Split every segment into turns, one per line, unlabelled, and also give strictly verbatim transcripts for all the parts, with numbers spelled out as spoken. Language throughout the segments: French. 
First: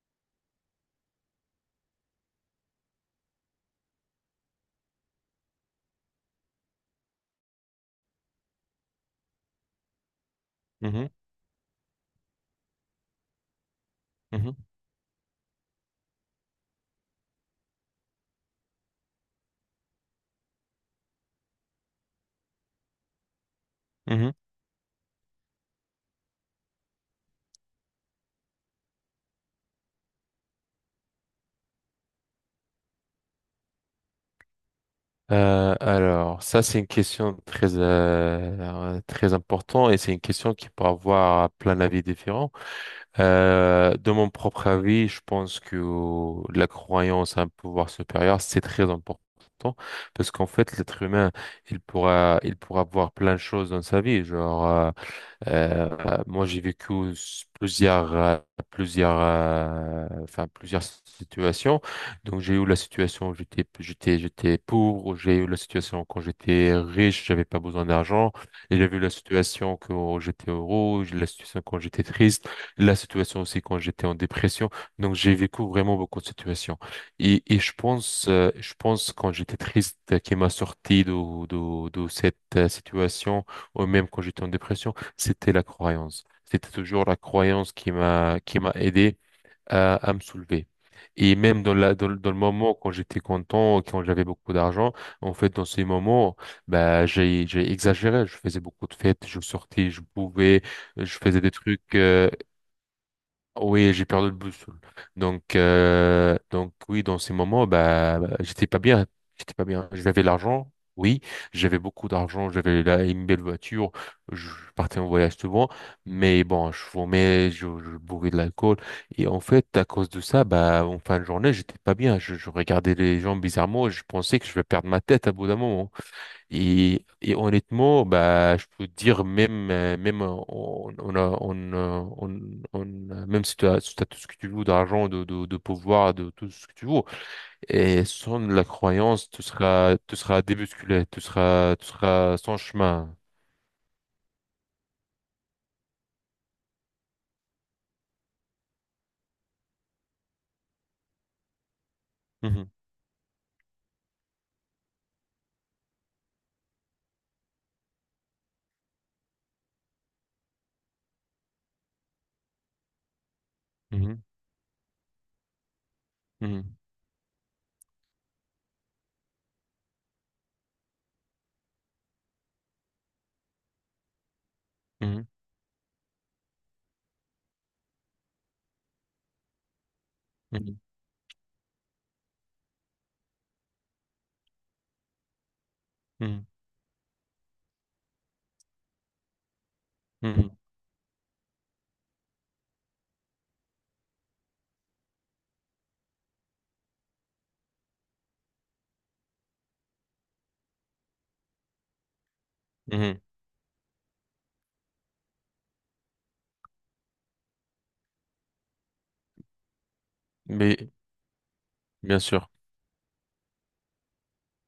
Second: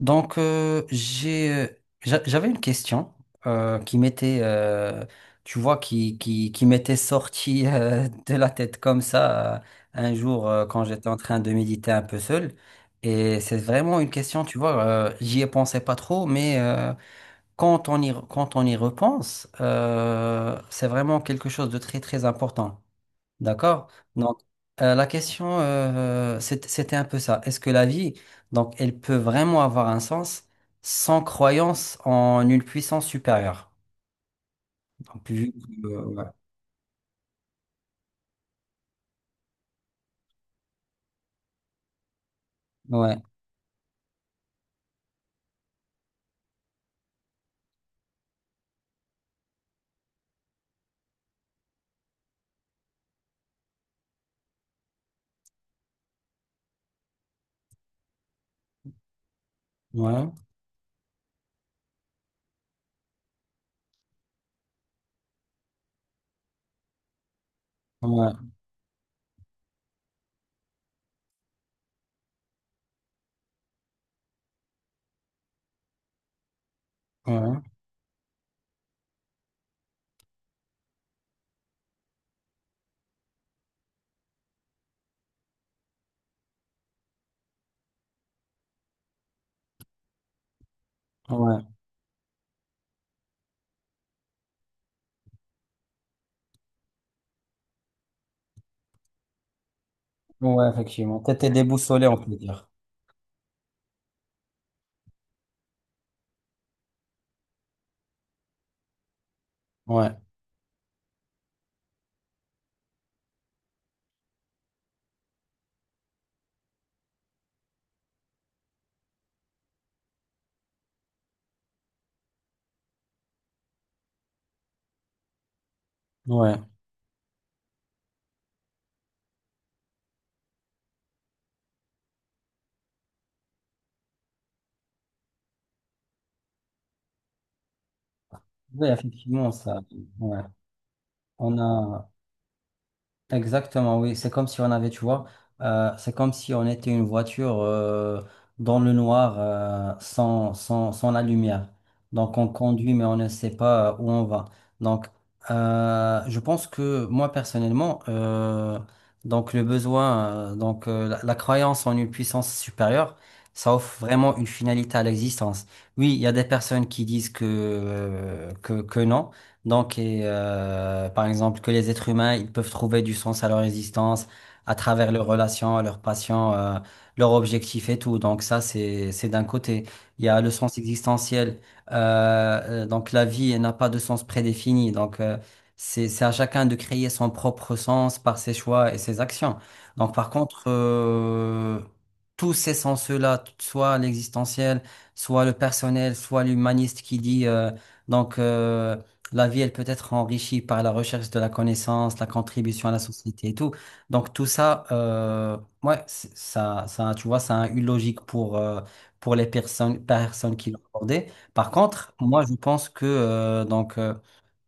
Donc, euh, j'ai, euh, j'a- J'avais une question euh, qui m'était, euh, tu vois, qui, qui, qui m'était sortie euh, de la tête comme ça euh, un jour euh, quand j'étais
Mhm,
en train de méditer un peu seul. Et c'est vraiment une question, tu
mhm,
vois, euh, j'y ai pensé pas trop, mais euh, quand on y, re- quand on y repense, euh, c'est vraiment quelque chose de très, très important. D'accord?
mhm.
Donc, euh, la question, euh, c'est- c'était un peu ça. Est-ce que la vie, donc, elle peut vraiment avoir un sens sans croyance en une puissance supérieure? Donc, vu
Euh,
que, euh,
alors, ça, c'est une question très, euh, très importante et c'est une question qui peut avoir plein d'avis différents.
ouais, ouais,
Euh, de mon propre avis, je pense que la croyance à un pouvoir supérieur, c'est très important parce qu'en fait, l'être humain, il pourra, il pourra voir plein de choses dans sa vie. Genre, euh, Euh, moi, j'ai vécu s- plusieurs, euh, plusieurs, euh,
ouais,
enfin, plusieurs situations. Donc, j'ai eu la situation où j'étais, j'étais, j'étais pauvre. J'ai eu la situation quand j'étais riche, j'avais pas besoin d'argent.
ouais,
Et j'ai vu la situation quand j'étais heureux, j'ai la situation quand j'étais triste, la situation aussi quand j'étais en dépression. Donc, j'ai vécu vraiment beaucoup de situations. Et, et
ouais,
je pense, euh, je pense quand j'étais triste, euh, qui m'a sorti de, de, de cette euh, situation, ou même quand j'étais en dépression, c'était la croyance. C'était toujours la croyance qui m'a qui m'a aidé à, à me soulever. Et même
ouais,
dans la dans, le dans le moment quand j'étais content, quand j'avais beaucoup d'argent, en fait dans ces moments, bah j'ai j'ai exagéré. Je faisais beaucoup de fêtes, je sortais, je pouvais,
ouais,
je
effectivement.
faisais
T'étais
des trucs,
déboussolé, on
euh,
peut dire.
oui, j'ai perdu le boussole. Donc, euh, donc oui, dans ces moments, bah, bah, j'étais pas bien. J'étais pas bien.
Ouais,
J'avais l'argent, oui. J'avais beaucoup d'argent. J'avais là une belle voiture. Je partais en voyage souvent. Mais bon, je fumais, je, je bourrais de l'alcool. Et en fait, à cause de ça, bah, en fin de journée, j'étais pas bien. Je, je regardais les gens bizarrement. et je pensais que je vais perdre ma tête à bout d'un moment.
ouais.
Et, et honnêtement, bah, je peux dire même, euh, même euh, on, on a, on, euh, on, on a- même si tu as, si t'as tout ce que tu veux d'argent, de, de, de pouvoir, de tout ce que tu veux, et sans la
Oui,
croyance, tu
effectivement, ça.
seras, tu seras
Ouais.
débusculé, tu
On
seras, tu
a.
seras sans chemin.
Exactement, oui. C'est comme si on avait, tu vois, euh, c'est comme si on était une voiture euh, dans le noir euh, sans, sans, sans la lumière. Donc on
Mhm,
conduit, mais on ne sait pas euh, où on va. Donc euh, je pense que moi personnellement, euh, donc le besoin, euh, donc euh, la, la croyance en une puissance supérieure, ça offre
mhm,
vraiment une finalité à l'existence. Oui, il y a des
mhm,
personnes qui disent que, euh, que, que non. Donc, et, euh, par exemple, que les êtres humains, ils peuvent trouver du sens à leur existence à travers
mhm,
leurs relations, leurs passions, euh, leurs objectifs et tout. Donc ça, c'est c'est d'un côté. Il y a le sens
mhm,
existentiel. Euh, euh, donc la vie, elle n'a pas de sens prédéfini. Donc euh, c'est c'est à chacun de créer son propre sens par ses choix et ses actions. Donc par
mhm,
contre, euh, tous ces sens-là, soit l'existentiel, soit le personnel, soit l'humaniste qui dit euh, donc. euh, la vie, elle peut être enrichie par la recherche de la connaissance, la contribution à la
mhm, mhm.
société et tout. Donc tout ça, euh, ouais, c'est- ça, ça, tu vois, ça a une logique pour, euh, pour les personnes, personnes qui l'ont
Mais,
abordé. Par contre,
bien
moi,
sûr.
je pense que euh, donc euh,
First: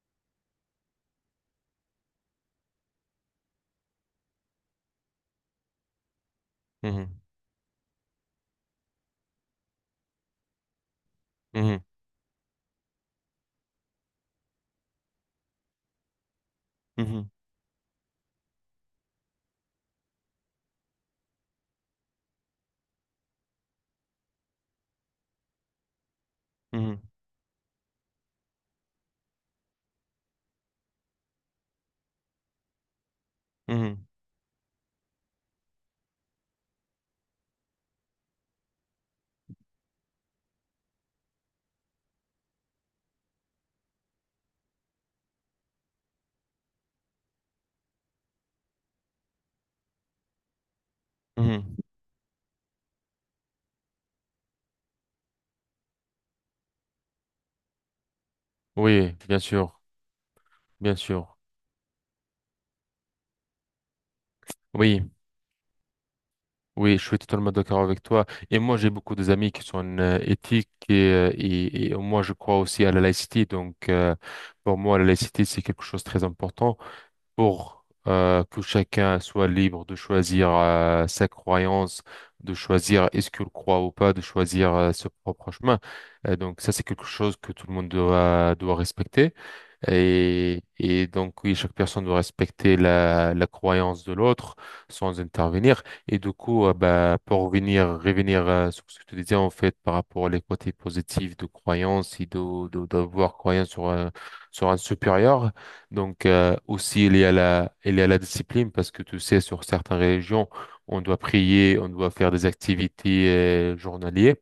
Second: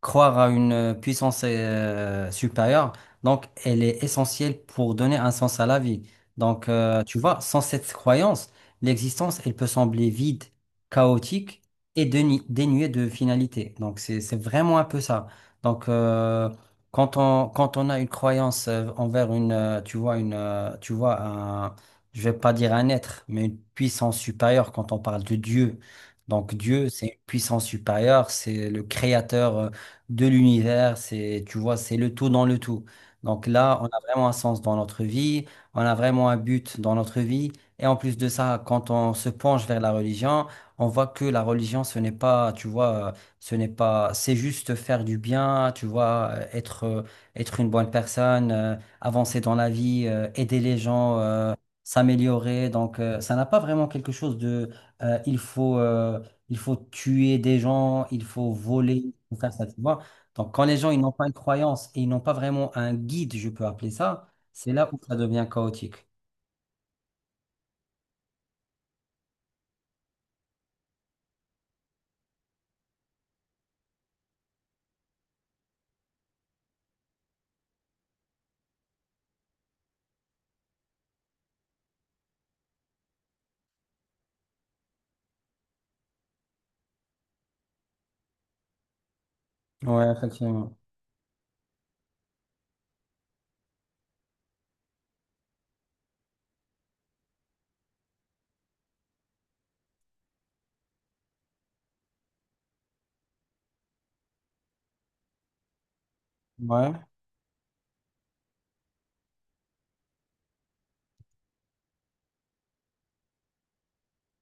croire à une puissance euh, supérieure, donc elle est essentielle pour donner un sens à la vie. Donc euh, tu
Mhm,
vois, sans cette croyance, l'existence, elle peut sembler vide, chaotique
mhm,
et dénu- dénué de finalité. Donc, c'est, c'est vraiment un peu ça. Donc, euh, quand
mhm,
on, quand on a une croyance euh, envers une, euh, tu vois, une, euh, tu vois, un, je vais pas dire un être, mais une puissance supérieure quand on parle de Dieu. Donc, Dieu,
mhm,
c'est une puissance supérieure, c'est le créateur euh, de l'univers, c'est, tu vois, c'est le tout dans le tout. Donc là, on a
mhm,
vraiment un sens dans notre vie, on a vraiment un but dans notre vie. Et en plus de ça, quand on se penche vers la religion, on voit que la religion, ce n'est pas, tu vois, euh, ce n'est pas, c'est juste faire du bien, tu vois, euh, être, euh, être une bonne personne, euh, avancer dans la vie, euh, aider les gens, euh,
mhm.
s'améliorer. Donc, euh, ça n'a pas vraiment quelque chose de, euh, il faut, euh, il faut tuer des gens, il faut voler,
Oui,
il faut
bien
faire ça, tu
sûr,
vois. Donc, quand les gens,
bien
ils n'ont pas une
sûr.
croyance et ils n'ont pas vraiment un guide, je peux appeler ça, c'est là où
Oui.
ça devient chaotique.
Oui, je suis totalement d'accord avec toi. Et moi, j'ai beaucoup des amis qui sont euh, éthiques et, euh, et, et moi, je crois aussi à la laïcité. Donc, euh, pour moi, la laïcité, c'est quelque chose de très important pour euh, que chacun soit libre de choisir euh, sa croyance, de choisir est-ce qu'il croit ou pas, de choisir euh, son propre chemin. Euh, donc, ça, c'est quelque chose que tout le monde doit, doit respecter.
Ouais,
Et,
effectivement.
et donc, oui, chaque personne doit respecter la, la croyance de l'autre sans intervenir. Et du coup, euh, bah, pour revenir, revenir euh, sur ce que tu disais, en fait, par rapport aux côtés positifs de croyance et de, de, d'avoir croyance sur un, sur un supérieur. Donc, euh,
Ouais,
aussi, il y a la, il y a la discipline parce que tu sais, sur certaines religions, on doit prier, on doit faire des activités euh, journalières.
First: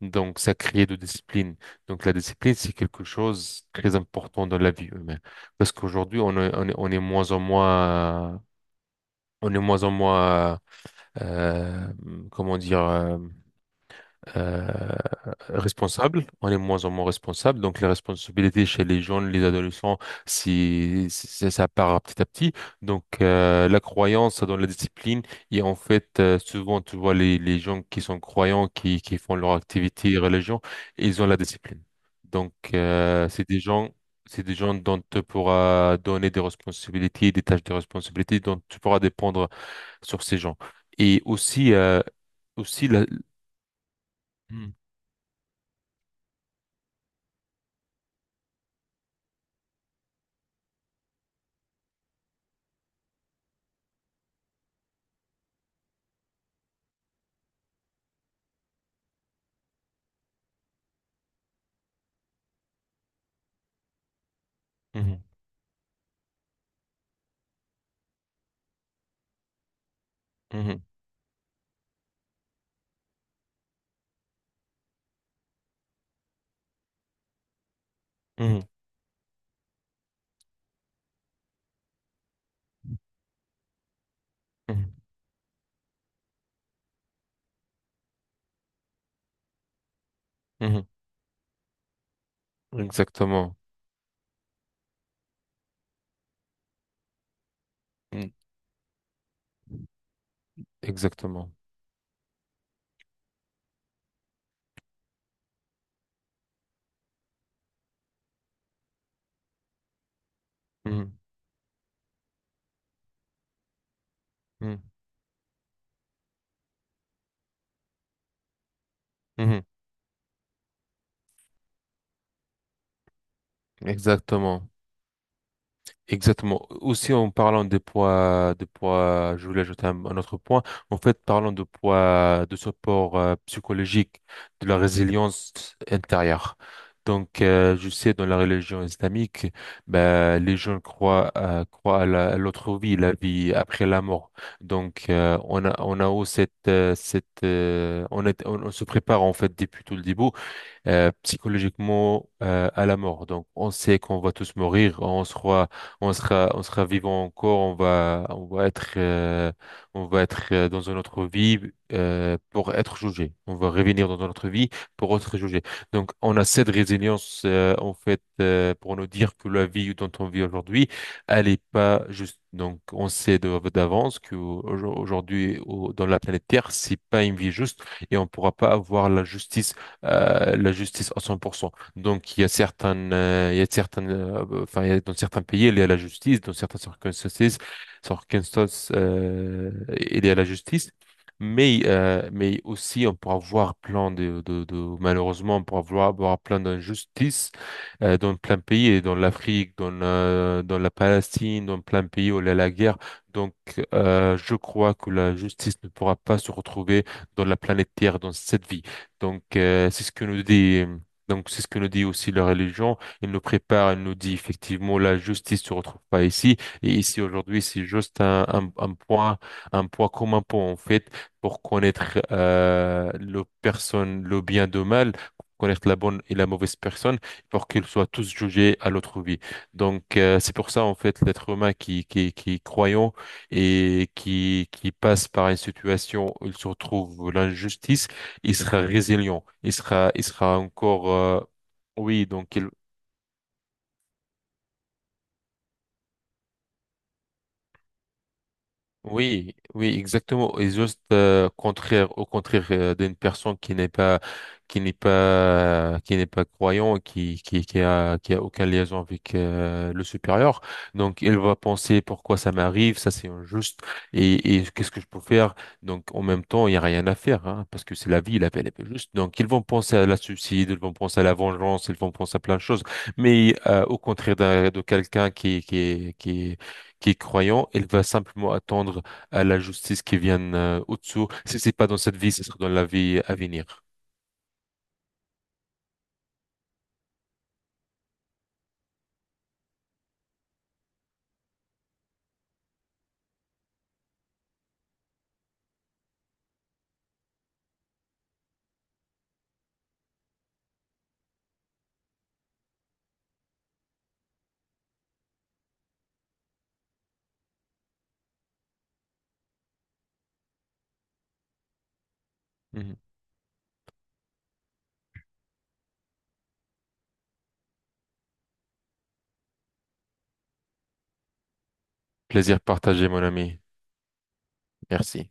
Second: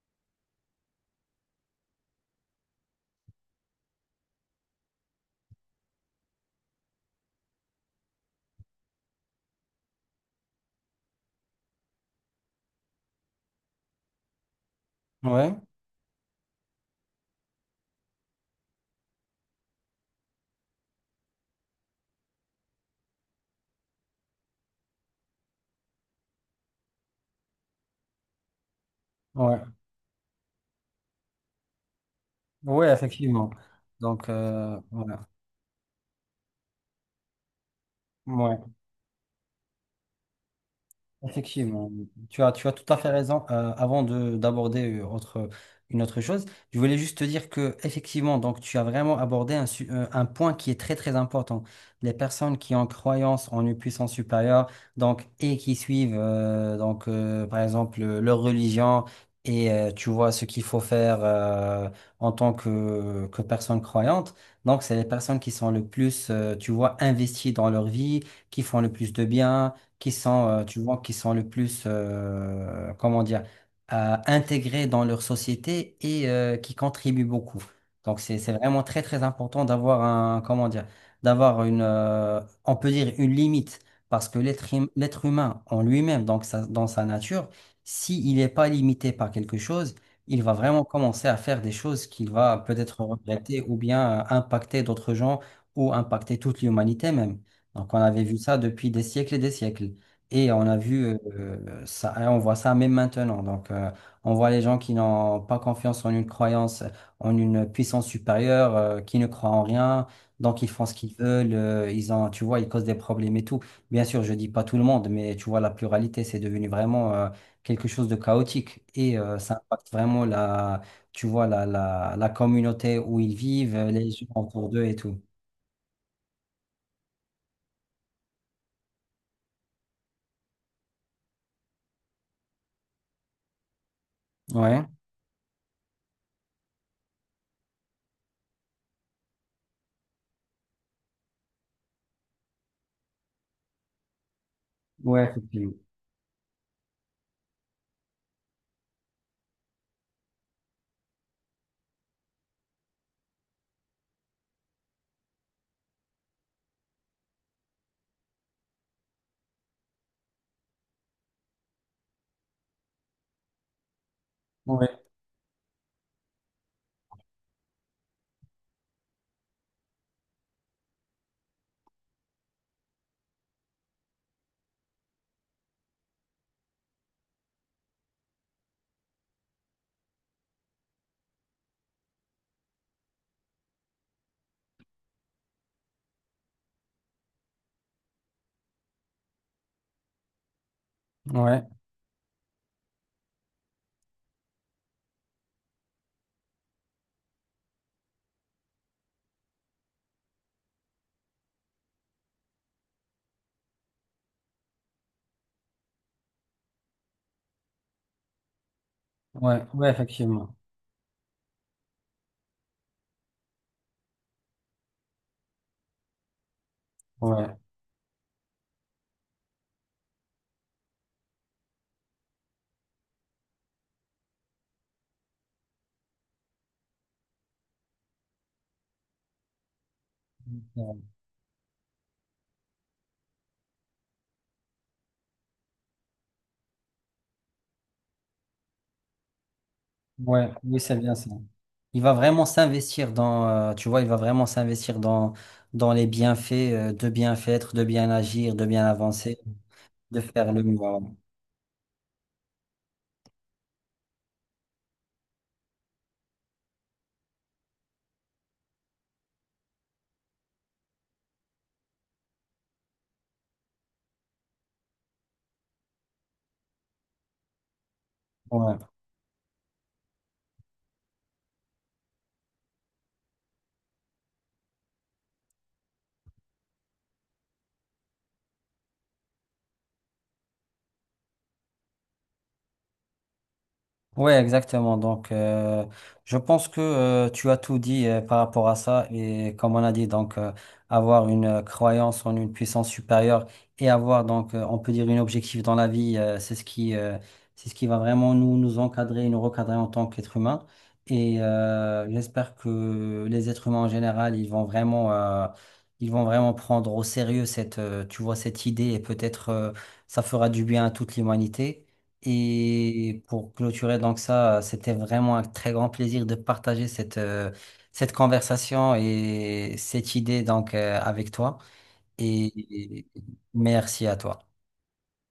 Donc, ça crée de discipline. Donc la discipline, c'est quelque chose de très important dans la vie humaine. Parce qu'aujourd'hui, on est, on est, on est moins en moins, on est moins en moins, euh, comment dire, euh, euh,
ouais,
responsable, on est de moins en moins responsable. Donc les responsabilités chez les jeunes, les adolescents, si, si- si- ça part petit à petit. Donc euh, la croyance dans la discipline et en fait, euh, souvent tu vois les, les gens qui sont croyants, qui, qui font leur
ouais.
activité religion, ils ont la discipline. Donc
Oui,
euh, c'est
effectivement.
des gens
Donc,
C'est des gens
euh,
dont tu
voilà.
pourras donner des responsabilités, des tâches de responsabilité,
Ouais.
dont tu pourras dépendre sur ces gens. Et aussi,
Effectivement,
euh,
tu as, tu as
aussi
tout à
la...
fait raison. Euh, avant de
Mhm.
d'aborder euh, autre, une autre chose, je voulais juste te dire que effectivement, donc tu as vraiment abordé un, su- euh, un point qui est très très important. Les personnes qui ont croyance en une puissance supérieure, donc et qui suivent euh, donc euh, par exemple euh, leur religion et euh, tu vois ce qu'il faut faire euh, en tant que que personne croyante. Donc c'est les
Mhm.
personnes qui sont le plus, euh, tu vois, investies dans leur vie, qui font le plus de bien qui sont, euh, tu
Mhm,
vois, qui sont le plus, euh, comment dire, euh, intégrés dans leur société et euh, qui contribuent beaucoup. Donc, c'est, c'est
mhm,
vraiment très, très important d'avoir un, comment dire, d'avoir une, euh, on peut dire une limite, parce que l'être hum-
mhm,
l'être humain en lui-même, donc sa- dans sa nature, s'il n'est pas limité par quelque chose, il va
mhm.
vraiment commencer à faire des choses qu'il va peut-être
Exactement.
regretter ou bien euh, impacter d'autres gens ou impacter toute l'humanité même. Donc, on avait
Mm.
vu ça depuis des siècles et des siècles. Et on a vu
Exactement.
euh, ça, et on voit ça même maintenant. Donc, euh, on voit les gens qui n'ont pas confiance en une croyance, en une puissance supérieure, euh, qui ne croient en rien. Donc, ils font ce
Mhm,
qu'ils veulent. Euh, ils ont, tu vois, ils causent des problèmes et tout. Bien sûr, je dis pas tout le
mhm,
monde, mais tu vois, la pluralité, c'est devenu vraiment euh, quelque chose de chaotique. Et euh, ça
mhm.
impacte vraiment la, tu vois, la, la, la communauté où ils vivent, les gens autour
Exactement.
d'eux et tout.
Exactement. Aussi, en parlant des poids, de poids, je voulais ajouter un, un autre point. En fait, parlant de poids, de support euh, psychologique, de la
Ouais,
résilience intérieure. Donc, euh, je sais, dans la religion islamique, ben, les gens croient, euh, croient à la- à l'autre vie, la vie après la mort. Donc,
ouais,
euh, on
effectivement.
a, on a aussi cette, euh, cette, euh, on est, on, on se prépare, en fait, depuis tout le début, euh, psychologiquement, euh, à la mort. Donc, on sait qu'on va tous mourir, on sera, on sera, on sera vivant encore, on va, on va être, euh, on va être, euh, dans une autre vie, euh, pour être jugé. On va revenir dans une autre vie pour être jugé. Donc, on a cette résilience, euh, en fait euh, pour nous dire que la vie dont on vit aujourd'hui, elle est pas juste. Donc, on sait de- d'avance que au- aujourd'hui, au- dans la planète Terre, c'est pas une vie juste et on pourra pas avoir la justice, euh, la justice à cent pour cent. Donc, il y a certaines, euh, il y a certaines, euh, enfin, il y a, dans certains pays, il y a la justice, dans certaines circonstances, circonstances, euh, il y a la justice.
Ouais,
Mais, euh, mais aussi, on pourra voir plein de, de, de- malheureusement, on pourra voir, voir plein d'injustices, euh, dans plein de pays, et dans l'Afrique, dans, la- dans la Palestine, dans plein de pays où il y a la guerre. Donc, euh, je crois que la justice ne pourra pas se retrouver dans la planète Terre dans cette vie. Donc,
ouais, ouais,
euh, c'est ce que nous
effectivement.
dit, donc c'est ce que nous dit aussi la religion. Elle nous prépare, elle nous dit effectivement la justice se retrouve pas ici. Et ici
Ouais.
aujourd'hui, c'est juste un, un, un point, un point comme un point en fait pour connaître, euh, le personne, le bien de mal, pour connaître la bonne et la mauvaise personne, pour qu'ils soient tous jugés à l'autre vie. Donc, euh, c'est pour ça en fait l'être humain qui qui qui est croyant et qui qui passe par une situation où il se retrouve l'injustice, il sera résilient, il sera, il
Ouais,
sera
oui, c'est
encore,
bien ça.
euh,
Il va
oui,
vraiment
donc il,
s'investir dans, euh, tu vois, il va vraiment s'investir dans, dans les bienfaits, euh, de bien faire, de bien agir, de bien avancer,
oui, oui,
de faire
exactement.
le
Et
mieux.
juste, euh, contraire, au contraire, euh, d'une personne qui n'est pas, qui n'est pas, qui n'est pas croyant, qui, qui, qui a, qui a aucun liaison avec, euh, le supérieur. Donc, elle va penser pourquoi ça m'arrive, ça c'est injuste, et, et qu'est-ce que je peux faire? Donc, en même temps, il y a rien à faire, hein, parce que c'est la vie, la vie, elle est
Ouais.
pas juste. Donc, ils vont penser à la suicide, ils vont penser à la vengeance, ils vont penser à plein de choses. Mais, euh, au contraire d'un, de quelqu'un qui, qui, qui qui est croyant, elle va simplement attendre à la justice qui vienne, euh, au-dessous. Si c'est pas dans cette vie, ce sera dans la vie à venir.
Ouais, exactement. Donc, euh, je pense que euh, tu as tout dit euh, par rapport à ça. Et comme on a dit, donc, euh, avoir une euh, croyance en une puissance supérieure et avoir, donc, euh, on peut dire, une objectif dans la vie, euh, c'est ce qui, euh, c'est ce qui va vraiment nous, nous encadrer et nous recadrer en tant qu'être humain. Et euh, j'espère que les êtres humains en général, ils vont vraiment, euh, ils vont vraiment prendre au sérieux cette, euh, tu vois, cette idée et peut-être euh, ça fera du bien à toute l'humanité.
Mhm.
Et pour clôturer donc ça, euh, c'était vraiment un très grand plaisir de partager cette, euh, cette conversation et cette idée donc euh, avec toi. Et
Plaisir
et
partagé, mon ami.
merci à toi.
Merci.